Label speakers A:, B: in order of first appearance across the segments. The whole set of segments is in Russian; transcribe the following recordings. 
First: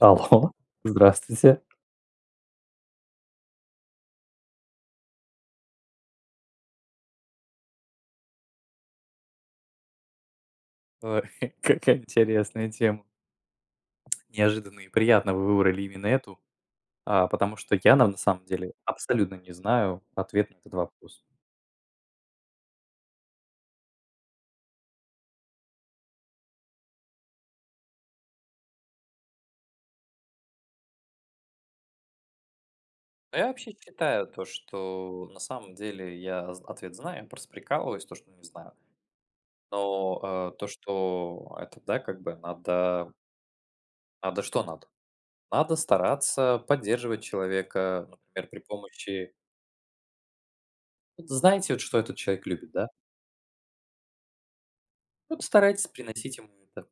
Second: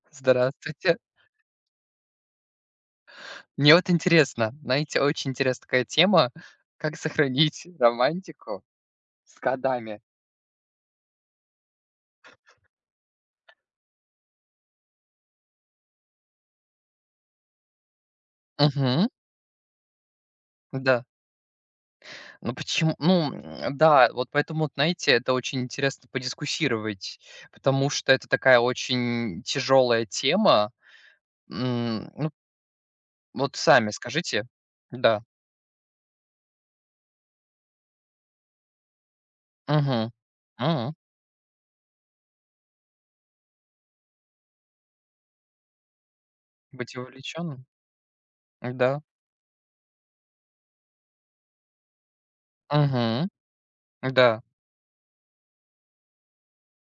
A: Алло,
B: Здравствуйте.
A: здравствуйте.
B: Мне вот интересно, знаете, очень интересная такая тема, как сохранить романтику с годами.
A: Ой, какая интересная тема. Неожиданно и приятно вы выбрали именно эту, потому что я на самом деле
B: Мгм.
A: абсолютно не знаю ответ на этот
B: Да.
A: вопрос.
B: Ну почему? Ну, да, вот поэтому, вот, знаете, это очень интересно подискуссировать, потому что это такая очень тяжелая тема. Ну,
A: Но я
B: вот
A: вообще
B: сами
A: считаю то,
B: скажите. Да.
A: что на самом деле ответ знаю, я просто прикалываюсь, то, что не знаю.
B: Угу.
A: Но то, что это, да, как бы надо, что надо? Надо стараться
B: Быть
A: поддерживать
B: увлеченным?
A: человека, например, при
B: Да.
A: помощи. Вот, знаете, вот, что этот человек любит, да?
B: Угу. Да,
A: Вот старайтесь приносить ему это.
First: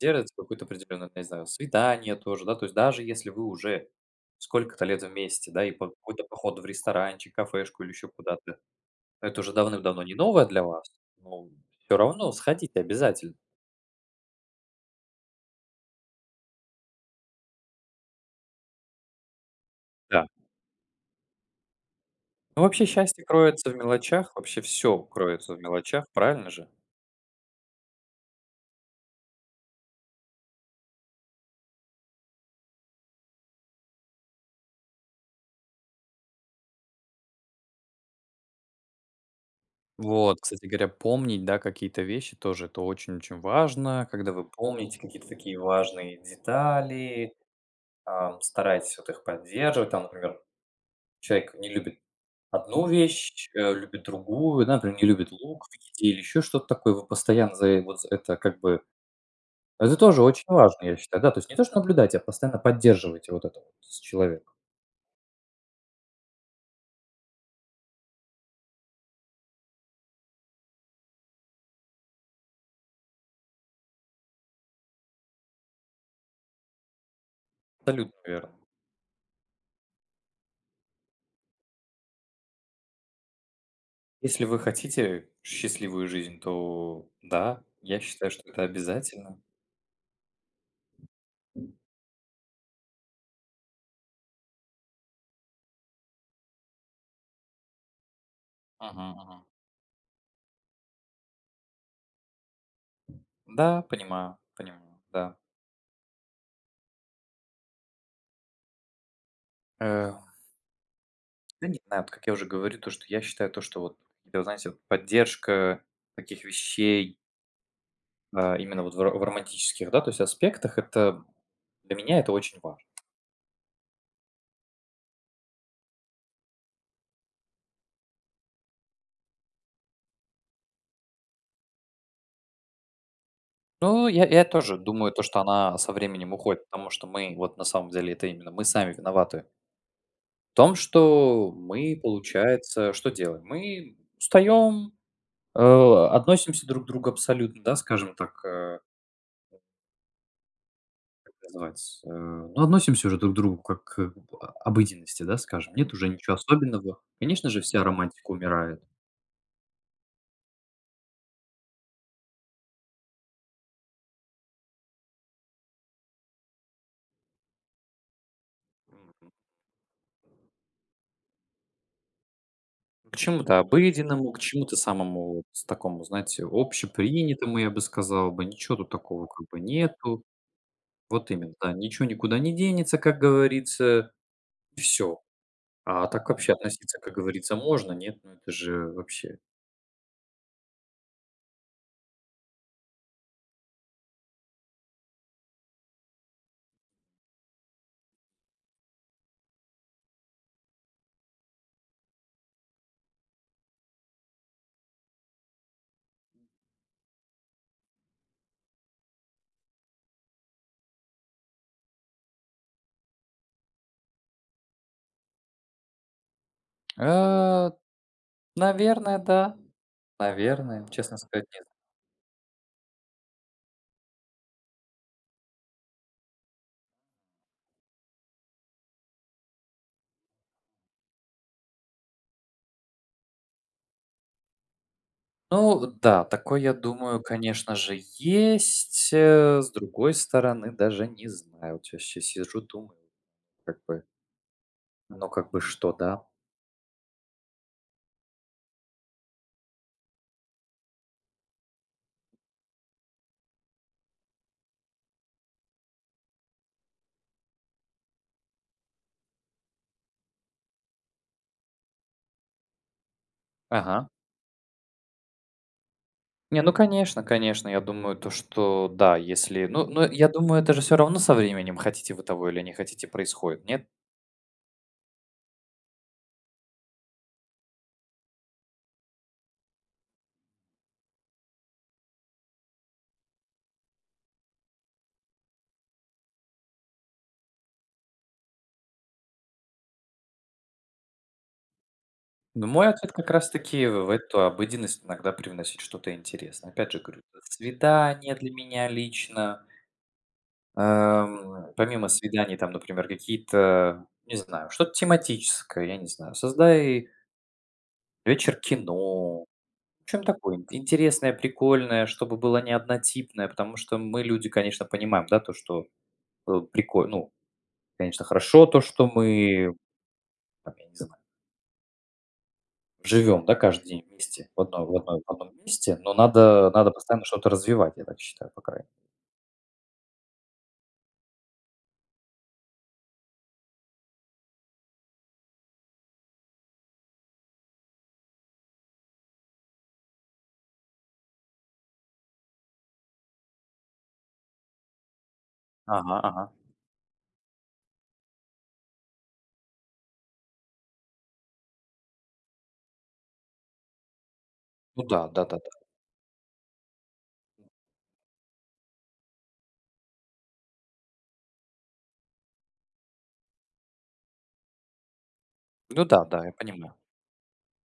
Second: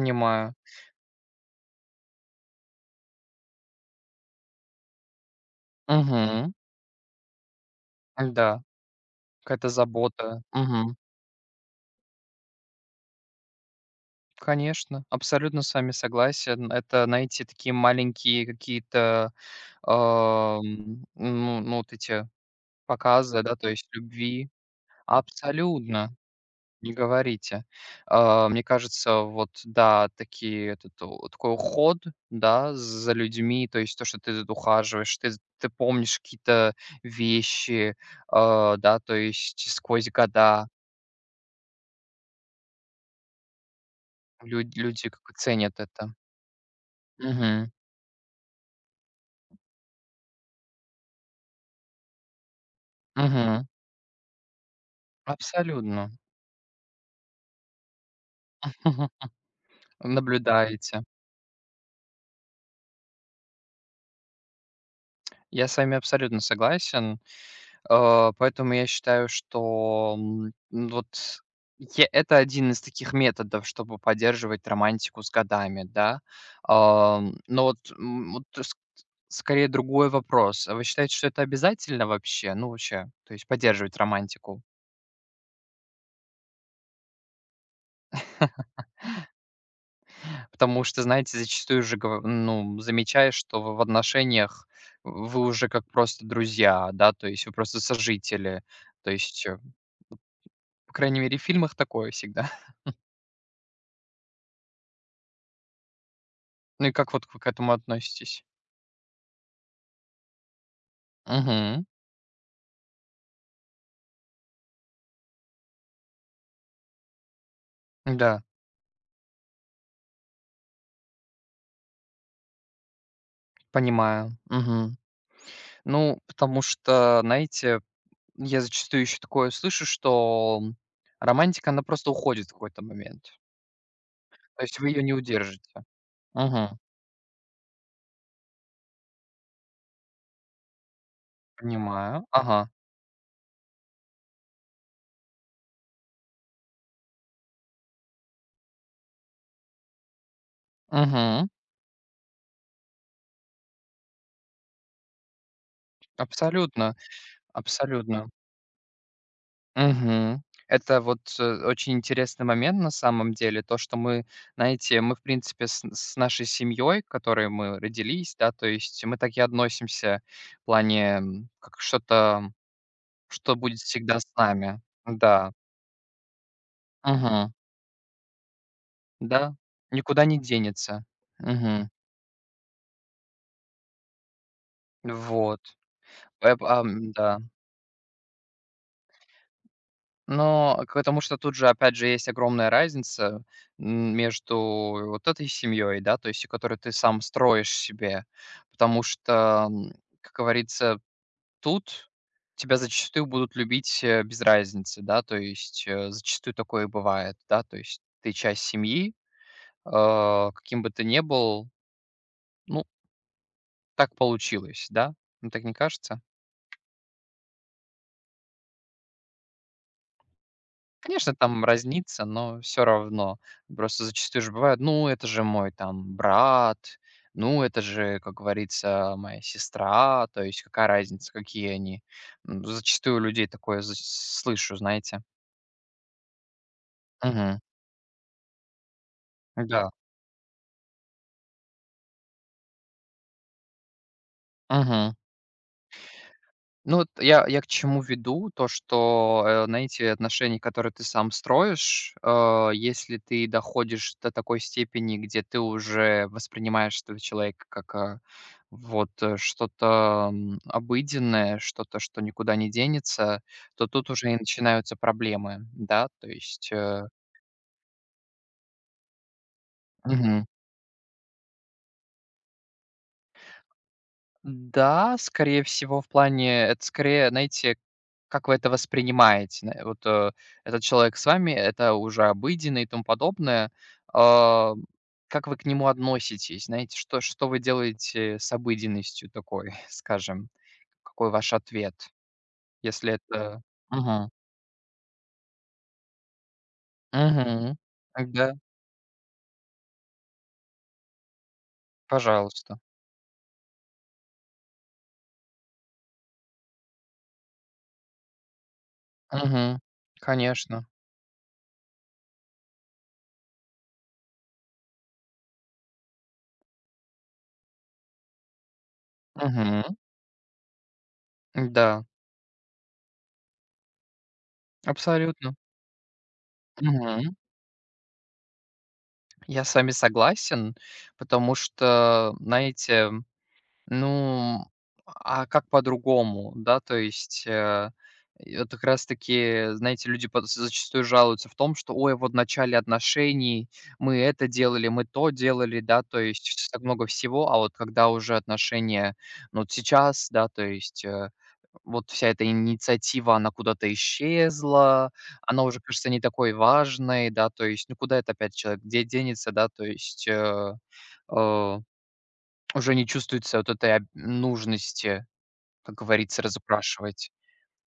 A: Делается какое-то определенное, не знаю, свидание тоже, да, то есть даже если вы уже сколько-то лет вместе, да, и по какой-то
B: Угу.
A: поход в ресторанчик, кафешку или еще куда-то,
B: Да.
A: это уже
B: Какая-то
A: давным-давно не
B: забота.
A: новое для вас,
B: Мгм.
A: но все равно сходите обязательно.
B: Конечно, абсолютно с вами согласен. Это найти такие маленькие какие-то,
A: Да.
B: ну, вот эти
A: Ну, вообще счастье
B: показы, да, то
A: кроется в
B: есть
A: мелочах,
B: любви.
A: вообще все кроется в мелочах,
B: Абсолютно,
A: правильно же?
B: не говорите. А, мне кажется, вот да, такие этот у такой уход, да, за людьми, то есть то, что ты тут ухаживаешь, ты помнишь какие-то вещи, а, да, то есть сквозь
A: Вот, кстати
B: года.
A: говоря, помнить, да, какие-то вещи тоже, это очень-очень важно, когда вы
B: люди
A: помните
B: люди как
A: какие-то
B: бы
A: такие
B: ценят это.
A: важные детали,
B: Угу,
A: стараетесь вот их поддерживать, там, например, человек не любит одну вещь,
B: угу,
A: любит другую, да, например, не любит лук в еде
B: абсолютно.
A: или еще что-то такое, вы постоянно за вот за это как бы
B: Мгм.
A: это тоже очень важно, я
B: Наблюдаете.
A: считаю, да, то есть не то, что наблюдать, а постоянно поддерживаете вот это вот с человеком.
B: Я с вами абсолютно согласен. Поэтому я считаю, что, ну вот я это один из таких методов, чтобы поддерживать романтику с годами, да. Но вот,
A: Абсолютно
B: вот
A: верно.
B: с скорее другой вопрос. А вы считаете, что это обязательно вообще? Ну, вообще, то есть поддерживать
A: Если вы
B: романтику?
A: хотите счастливую жизнь, то да, я считаю, что это обязательно.
B: Потому что, знаете, зачастую же, гов ну, замечаешь, что вы в отношениях вы уже как просто друзья, да, то есть вы просто сожители.
A: Мгм,
B: То
A: мгм.
B: есть, по крайней мере, в фильмах такое всегда.
A: Да, понимаю, понимаю, да.
B: Ну и как вот вы к этому относитесь?
A: Э, да не
B: Мгм.
A: знаю, вот как я уже говорю, то, что я считаю, то, что вот, какие-то, знаете, вот поддержка таких вещей.
B: Да,
A: Именно вот в романтических, да, то есть аспектах это для меня это очень важно.
B: понимаю. Мгм. Ну, потому что, знаете, я зачастую еще такое слышу, что, романтика, она просто уходит в какой-то момент.
A: Ну, я
B: То
A: тоже
B: есть вы ее
A: думаю,
B: не
A: то, что она
B: удержите.
A: со временем уходит,
B: Мгм.
A: потому что мы, вот на самом деле, это именно мы сами виноваты в том, что мы,
B: Понимаю. Ага.
A: получается, что делаем? Мы устаем, относимся друг к другу абсолютно, да, скажем так, как
B: Мгм.
A: называется, ну, относимся уже друг к другу как к обыденности, да, скажем. Нет уже ничего
B: Абсолютно,
A: особенного. Конечно же, вся
B: абсолютно.
A: романтика умирает.
B: Мгм. Это вот, очень интересный момент на самом деле. То, что мы, знаете, мы, в принципе, с нашей семьей, которой мы родились, да, то есть мы так и относимся в плане, как что-то,
A: К
B: что
A: чему-то
B: будет всегда с
A: обыденному, к чему-то
B: нами.
A: самому вот
B: Да.
A: такому, знаете,
B: Мгм.
A: общепринятому, я бы сказал бы. Ничего тут такого как
B: Да.
A: бы нету.
B: Никуда не денется.
A: Вот именно, да,
B: Мгм.
A: ничего никуда не денется, как говорится, и всё.
B: Вот.
A: А так вообще относиться, как
B: Да.
A: говорится, можно, нет, ну это же вообще.
B: Но к потому что тут же, опять же, есть огромная разница, между вот этой семьей, да, то есть, которую ты сам строишь себе. Потому что, как говорится, тут тебя зачастую будут любить, без разницы, да, то есть, зачастую такое бывает, да, то есть ты часть семьи, каким бы ты ни был, ну, так получилось, да? Ну, так не кажется?
A: А, Наверное, да. Наверное, честно
B: Конечно,
A: сказать,
B: там
A: нет.
B: разнится, но все равно. Просто зачастую же бывает: "Ну, это же мой там брат, ну, это же, как говорится, моя сестра". То есть какая разница, какие они. Зачастую у людей такое з слышу, знаете.
A: Ну да, такое, я думаю,
B: Мгм.
A: конечно же, есть. С
B: Да.
A: другой стороны, даже не знаю. Вот я щас сижу, думаю, как бы,
B: Мгм.
A: ну как бы что, да?
B: Ну, вот я к чему веду, то, что, знаете, отношения, которые ты сам строишь, если ты доходишь до такой степени, где ты уже воспринимаешь этого человека как, вот, что-то, обыденное, что-то, что никуда не денется, то
A: Ага.
B: тут уже и начинаются проблемы, да, то
A: Не,
B: есть,
A: ну конечно, конечно, я думаю, то, что да, если ну, я
B: мгм.
A: думаю, это же все равно со временем, хотите вы того или не хотите, происходит, нет?
B: Да, скорее всего, в плане это скорее, знаете, как вы это воспринимаете. На Вот, этот человек с вами — это уже обыденно и тому подобное. А, как вы к нему относитесь? Знаете, что вы делаете с обыденностью такой, скажем? Какой ваш ответ,
A: Ну, мой ответ
B: если
A: как
B: это
A: раз-таки в
B: Мгм.
A: эту обыденность иногда привносить что-то интересное. Опять же говорю, это
B: Мгм.
A: свидание для
B: Да,
A: меня лично, помимо свиданий, там,
B: пожалуйста.
A: например, какие-то, не знаю, что-то тематическое, я не знаю, создай вечер кино,
B: Мгм.
A: чем такое ин
B: Конечно.
A: интересное, прикольное, чтобы было не однотипное, потому что мы люди, конечно, понимаем, да, то, что, прикольно, ну, конечно, хорошо то, что мы,
B: Мгм.
A: там, я не знаю,
B: Да,
A: живем, да, каждый день вместе в одном
B: абсолютно.
A: месте, но надо постоянно что-то развивать, я так считаю, по крайней мере.
B: Я с вами согласен, потому что, знаете, ну, а как по-другому, да? То есть, и вот как раз таки, знаете, люди пот зачастую жалуются в том, что: "Ой, вот в начале отношений мы это делали, мы то делали", да, то
A: Ага, ага.
B: есть так много всего. А вот когда уже отношения, ну, вот сейчас, да, то есть, вот вся эта инициатива, она куда-то
A: Ну
B: исчезла,
A: да,
B: она
A: да-да-да.
B: уже кажется не такой важной, да, то есть, ну, куда это опять человек где денется, да, то есть, э, уже не чувствуется вот этой об нужности, как
A: Ну да,
B: говорится,
A: да, я понимаю.
B: разупрашивать.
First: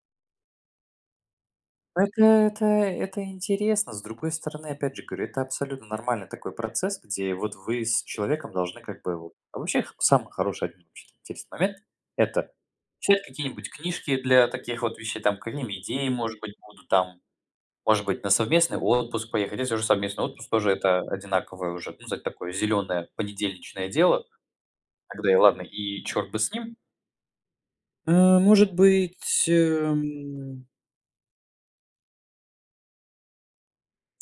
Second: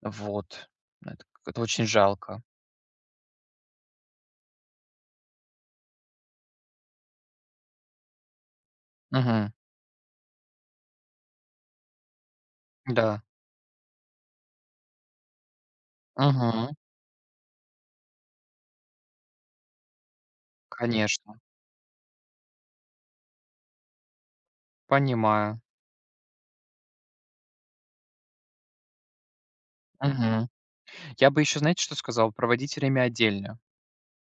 B: Вот. Ну, это очень
A: Ну
B: жалко.
A: это интересно. С другой стороны, опять же говорю, это абсолютно нормальный такой процесс, где вот вы с человеком должны как бы вот.
B: Мгм.
A: А вообще х самый хороший, один вообще интересный момент - это читать
B: Да.
A: какие-нибудь книжки для таких вот вещей, там, какие-нибудь идеи, может быть,
B: Мгм.
A: будут там. Может быть, на совместный отпуск поехать. Если уже совместный отпуск, тоже это
B: Конечно.
A: одинаковое уже, ну, знаете, такое зеленое понедельничное дело. Тогда и
B: Понимаю.
A: ладно, и черт бы с ним. А, может быть,
B: Мгм. Я бы еще, знаете, что сказал? Проводить время отдельно.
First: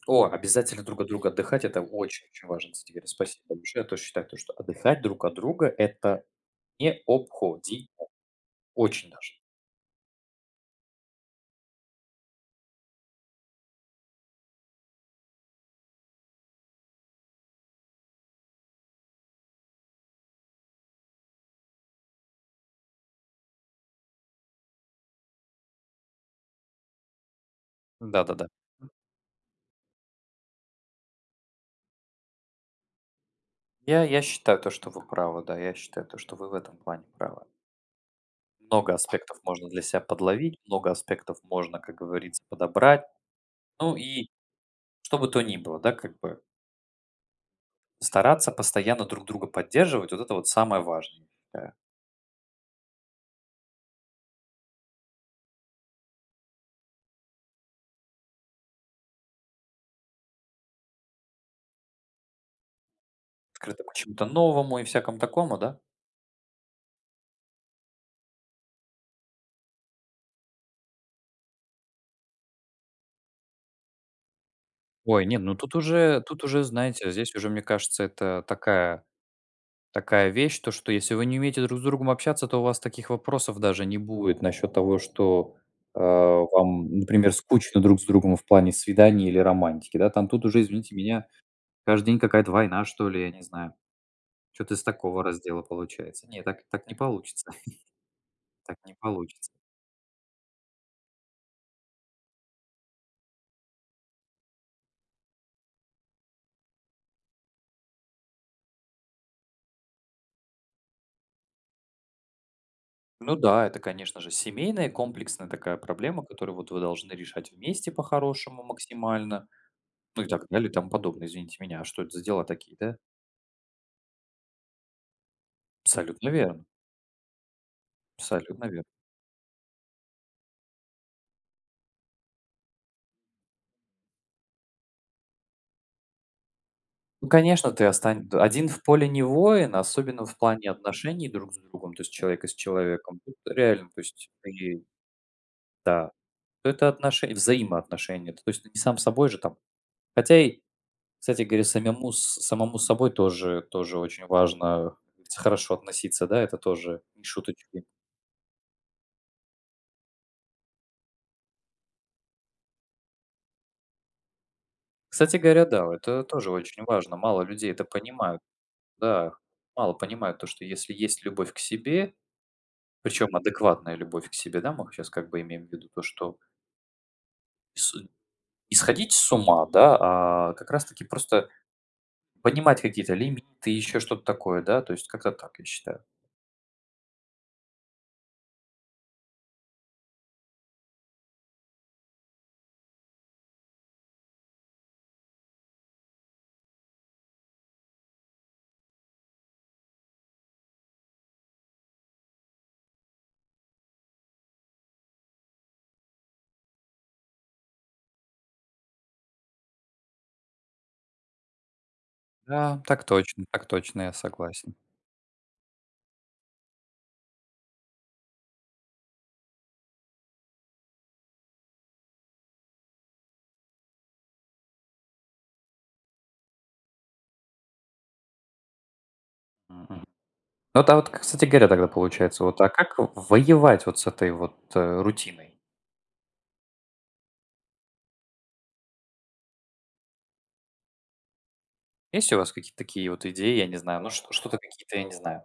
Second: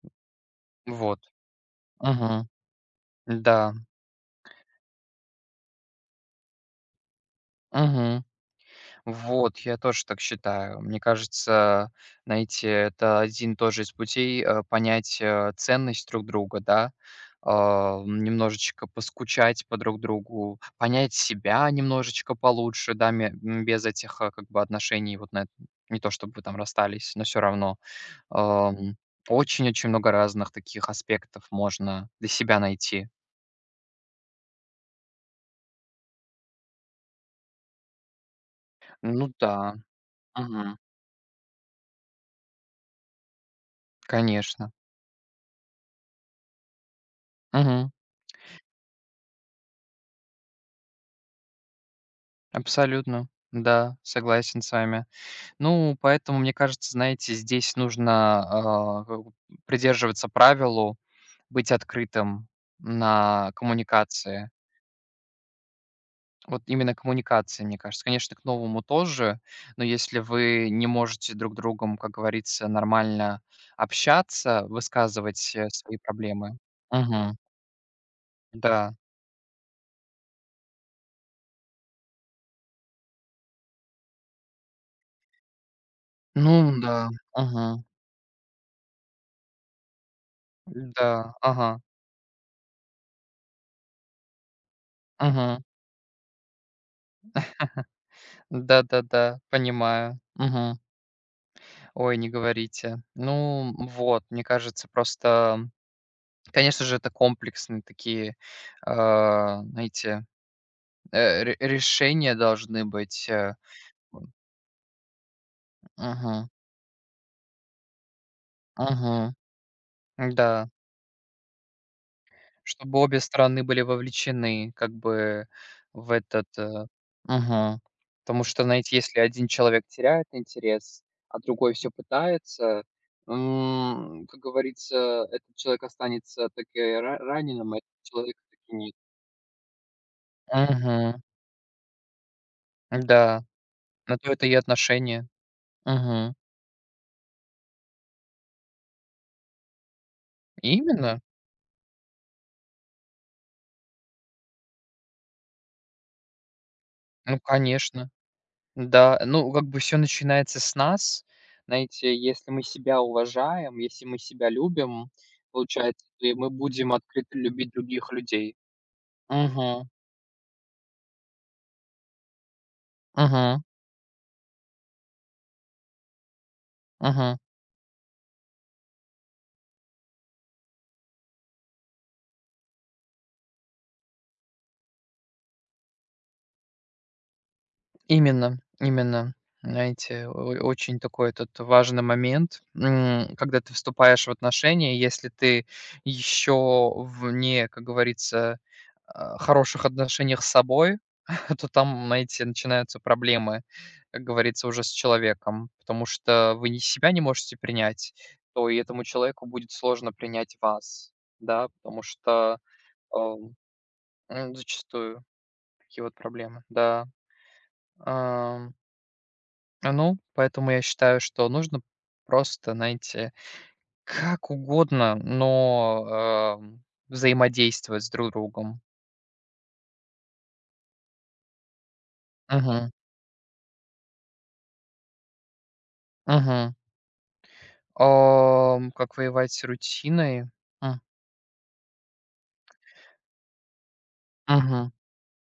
A: о, обязательно друг от
B: Вот.
A: друга отдыхать - это очень-очень
B: Мгм.
A: важно, кстати говоря. Спасибо
B: Да.
A: большое. Я тоже считаю, то что отдыхать друг от друга - это необходимо.
B: Мгм.
A: Очень даже.
B: Вот, я тоже так считаю. Мне кажется, знаете, это один тоже из путей понять ценность друг друга, да. А, немножечко поскучать по друг другу, понять себя немножечко получше, да, без этих как бы отношений, вот на не то чтобы вы там расстались, но все равно.
A: Да-да-да.
B: Ам, Очень-очень много разных таких аспектов можно для себя найти.
A: Я считаю то, что вы правы, да. Я считаю то, что вы в этом плане правы. Много
B: Ну
A: аспектов
B: да,
A: можно для себя подловить,
B: мгм,
A: много аспектов можно, как говорится, подобрать. Ну и
B: конечно.
A: Что бы то ни было, да, как бы
B: Мгм.
A: стараться постоянно друг друга поддерживать, вот это вот самое важное. Да.
B: Абсолютно. Да, согласен с вами. Ну, поэтому, мне кажется, знаете, здесь нужно, как бы придерживаться правилу быть открытым на
A: Открыто к чему-то
B: коммуникации.
A: новому и всякому такому, да?
B: Вот именно коммуникации, мне кажется. Конечно, к новому тоже, но если вы не можете друг другом, как говорится, нормально общаться,
A: Ой, нет, ну
B: высказывать,
A: тут
B: свои
A: уже,
B: проблемы.
A: знаете, здесь
B: Мгм.
A: уже, мне кажется, это
B: Да.
A: такая вещь, то, что если вы не умеете друг с другом общаться, то у вас таких вопросов даже не будет насчет того, что
B: Ну
A: вам,
B: да.
A: например, скучно
B: Мгм.
A: друг с другом в плане свиданий или романтики, да, там тут уже, извините меня,
B: Да. Ага.
A: каждый день какая-то война, что ли, я не знаю, что-то из такого
B: Мгм.
A: раздела получается. Нет, так, не получится. Так не
B: Да-да-да.
A: получится.
B: Понимаю. Мгм. Ой, не говорите. Ну, вот, мне кажется, просто, конечно же, это комплексные такие, знаете, решения должны быть.
A: Ну да, это, конечно же, семейная комплексная такая проблема,
B: Мгм.
A: которую вот вы должны решать вместе по-хорошему
B: Мгм.
A: максимально, ну и так далее,
B: Да.
A: и тому подобное. Извините меня, а что это за дела такие, да?
B: Чтобы обе стороны были вовлечены, как бы, в
A: Абсолютно
B: этот.
A: верно,
B: Мгм. Потому что,
A: абсолютно верно.
B: знаете, если один человек теряет интерес, а другой все пытается, как говорится, этот человек останется так и
A: Ну, конечно,
B: раненым, а
A: ты
B: этот
A: остань
B: человек
A: один в
B: таки
A: поле не воин, особенно в плане
B: Мгм.
A: отношений друг с другом, то есть человека с человеком. Тут
B: Да,
A: реально, то
B: на
A: есть
B: то это и
A: ты
B: отношения.
A: да,
B: Мгм.
A: то это отношения, взаимоотношения. То есть ты не сам собой же там. Хотя и
B: Именно.
A: Кстати говоря, самому с собой тоже очень важно хорошо относиться, да, это тоже не
B: Ну,
A: шуточки.
B: конечно. Да, ну, как бы все начинается с нас. Знаете, если мы себя уважаем, если мы себя любим,
A: Кстати говоря, да,
B: получается,
A: это
B: и
A: тоже
B: мы
A: очень
B: будем
A: важно.
B: открыто
A: Мало людей
B: любить
A: это
B: других
A: понимают,
B: людей.
A: да.
B: Угу,
A: Мало понимают то, что если есть любовь к себе, причем
B: угу,
A: адекватная любовь к себе, да, мы сейчас как бы имеем в виду то, что
B: угу.
A: с не сходить с ума, да, а как раз таки просто понимать какие-то лимиты, еще что-то такое, да, то есть как-то так, я считаю.
B: Именно, именно. Знаете, о очень такой этот важный момент, когда ты вступаешь в отношения. Если ты еще вне, как говорится, хороших отношениях с собой, то там, знаете, начинаются проблемы, как говорится, уже с человеком. Потому что вы не себя не можете принять, то и этому человеку будет сложно принять вас, да, потому что,
A: Да,
B: ам,
A: так точно, я согласен.
B: зачастую такие вот проблемы, да. А, ну, поэтому я считаю, что нужно просто, знаете, как угодно, но, взаимодействовать с друг другом.
A: Мгм. Ну да, вот, кстати говоря, тогда получается, вот, а
B: Мгм,
A: как воевать вот с этой вот, рутиной?
B: мгм. Как воевать с рутиной? М,
A: Есть у вас какие-то такие вот идеи, я не знаю, ну, что что-то
B: мгм.
A: какие-то, я не знаю.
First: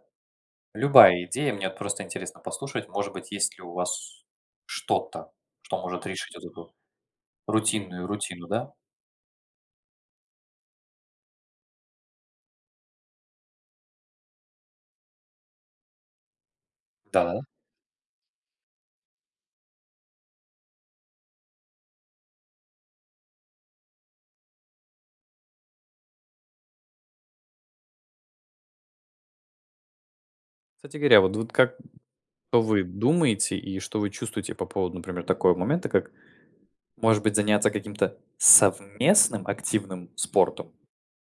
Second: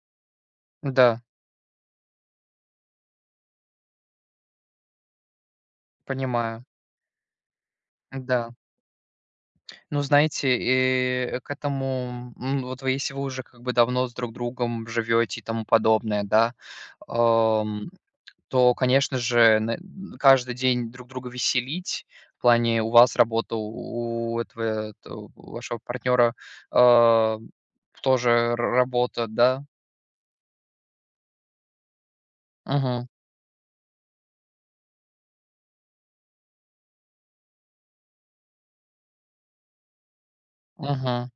B: Да,
A: Любая идея, мне вот просто интересно послушать, может быть, есть ли у вас что-то, что может решить вот
B: понимаю.
A: эту рутинную рутину,
B: Да.
A: да?
B: Ну, знаете, и к этому, вот вы если вы уже как бы давно с друг другом живете и тому подобное, да,
A: Да-да.
B: ам, то, конечно же, на каждый день друг друга веселить. В плане у вас работа, у этого т у вашего партнера а, тоже р работа, да?
A: Кстати говоря, как что вы
B: Мгм,
A: думаете и что вы чувствуете по поводу, например, такого момента, как, может быть, заняться каким-то совместным активным спортом?
B: мгм.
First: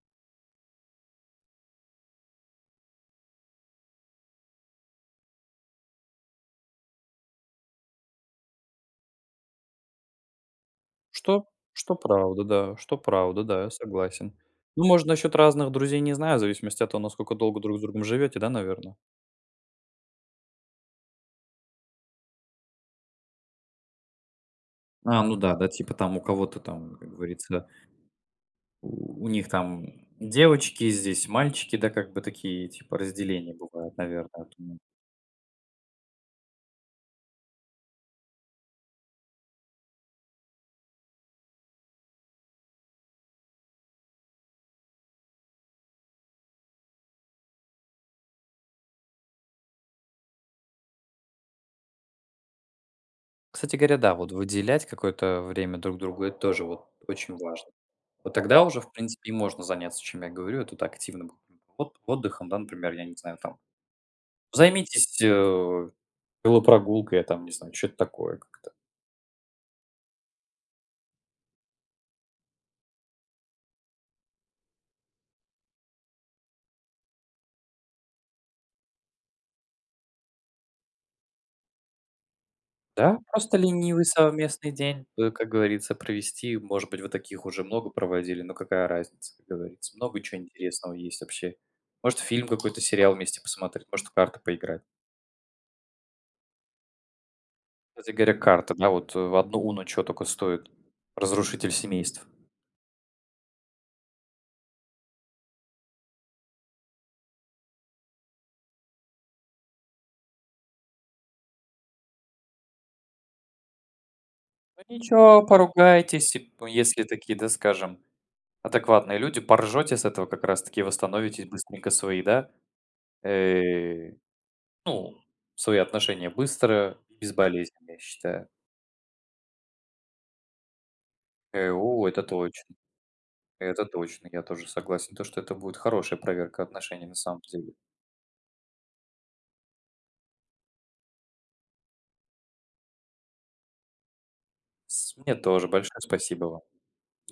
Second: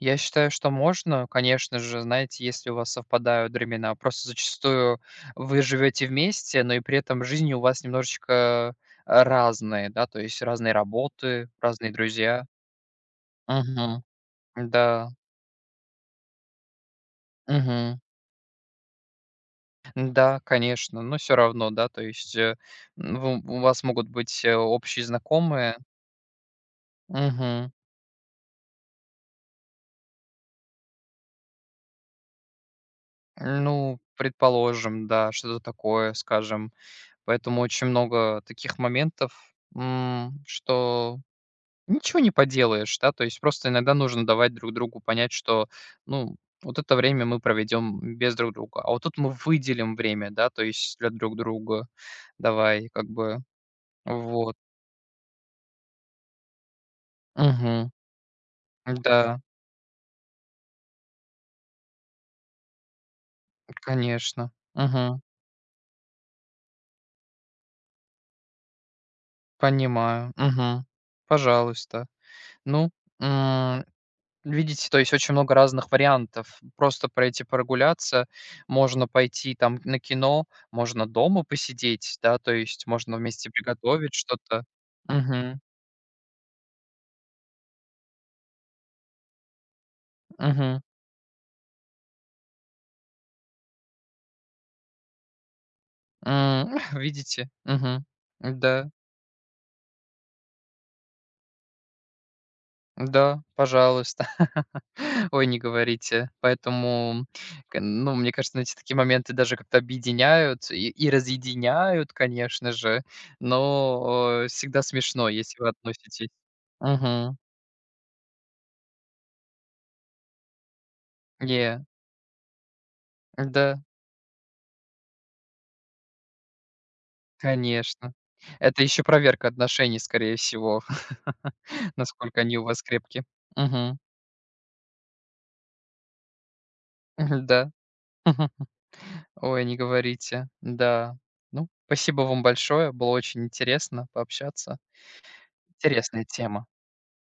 B: Я считаю, что можно, конечно же, знаете, если у вас совпадают времена. Просто зачастую вы живете вместе, но и при этом жизни у вас немножечко, разные, да, то есть разные
A: Что
B: работы, разные
A: что правда,
B: друзья.
A: да, что правда, да, я
B: Мгм.
A: согласен. Ну, может,
B: Да.
A: насчет разных друзей, не знаю, в зависимости от того, насколько долго друг с
B: Мгм.
A: другом живете, да, наверное.
B: Да, конечно, но все равно, да, то есть, ну, у вас могут быть, общие
A: А, ну да, да,
B: знакомые.
A: типа там у кого-то там, как говорится,
B: Мгм.
A: у них там девочки, здесь мальчики, да, как бы такие типа разделения бывают,
B: Ну,
A: наверное.
B: предположим, да, что-то такое, скажем. Поэтому очень много таких моментов, что ничего не поделаешь, да, то есть просто иногда нужно давать друг другу понять, что, ну, вот это время мы проведем без друг друга, а вот тут мы выделим время, да, то есть для друг друга. Давай, как бы,
A: Кстати говоря, да, вот
B: вот.
A: выделять какое-то время друг другу - это тоже вот очень важно.
B: Мгм.
A: Вот тогда уже, в принципе, и
B: Да.
A: можно заняться, чем я говорю. Это вот активным вот отдыхом, да, например, я не знаю, там.
B: Конечно.
A: Займитесь,
B: Мгм.
A: велопрогулкой, я там не знаю, что то такое как-то.
B: Понимаю. Мгм. Пожалуйста. Ну, м, видите, то есть очень много разных вариантов. Просто пройти прогуляться, можно пойти там на кино, можно дома посидеть, да, то есть можно
A: Да,
B: вместе
A: просто ленивый
B: приготовить что-то.
A: совместный день, как
B: Мгм.
A: говорится, провести. Может быть, вы таких уже много проводили, но какая разница, как говорится. Много чего
B: Мгм.
A: интересного есть вообще. Может, фильм какой-то, сериал вместе посмотреть, может, в карты поиграть.
B: М, Видите? Мгм.
A: Кстати говоря, карты, да,
B: Да.
A: вот, в одну уну что только стоит. Разрушитель семейств.
B: Да, пожалуйста. Ой, не говорите. Поэтому, к ну, мне кажется, эти такие моменты даже как-то объединяют и разъединяют, конечно же, но,
A: Ну
B: всегда смешно,
A: ничего,
B: если вы относитесь
A: поругайтесь, и п если такие,
B: Угу.
A: да, скажем, адекватные люди, поржете с этого как раз таки, восстановитесь
B: Не,
A: быстренько свои, да.
B: да,
A: э Ну, свои отношения быстро и безболезненно, я
B: конечно.
A: считаю.
B: Это еще проверка отношений, скорее всего,
A: О, это
B: насколько они у
A: точно,
B: вас крепкие.
A: это
B: Угу.
A: точно. Я тоже согласен, то, что это будет хорошая проверка отношений на самом
B: да.
A: деле.
B: Ой, не говорите. Да. Ну, спасибо вам большое. Было очень интересно пообщаться.
A: С Мне тоже большое
B: Интересная
A: спасибо вам.
B: тема.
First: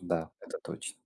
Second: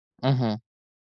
A: Да, это
B: Мгм.
A: точно.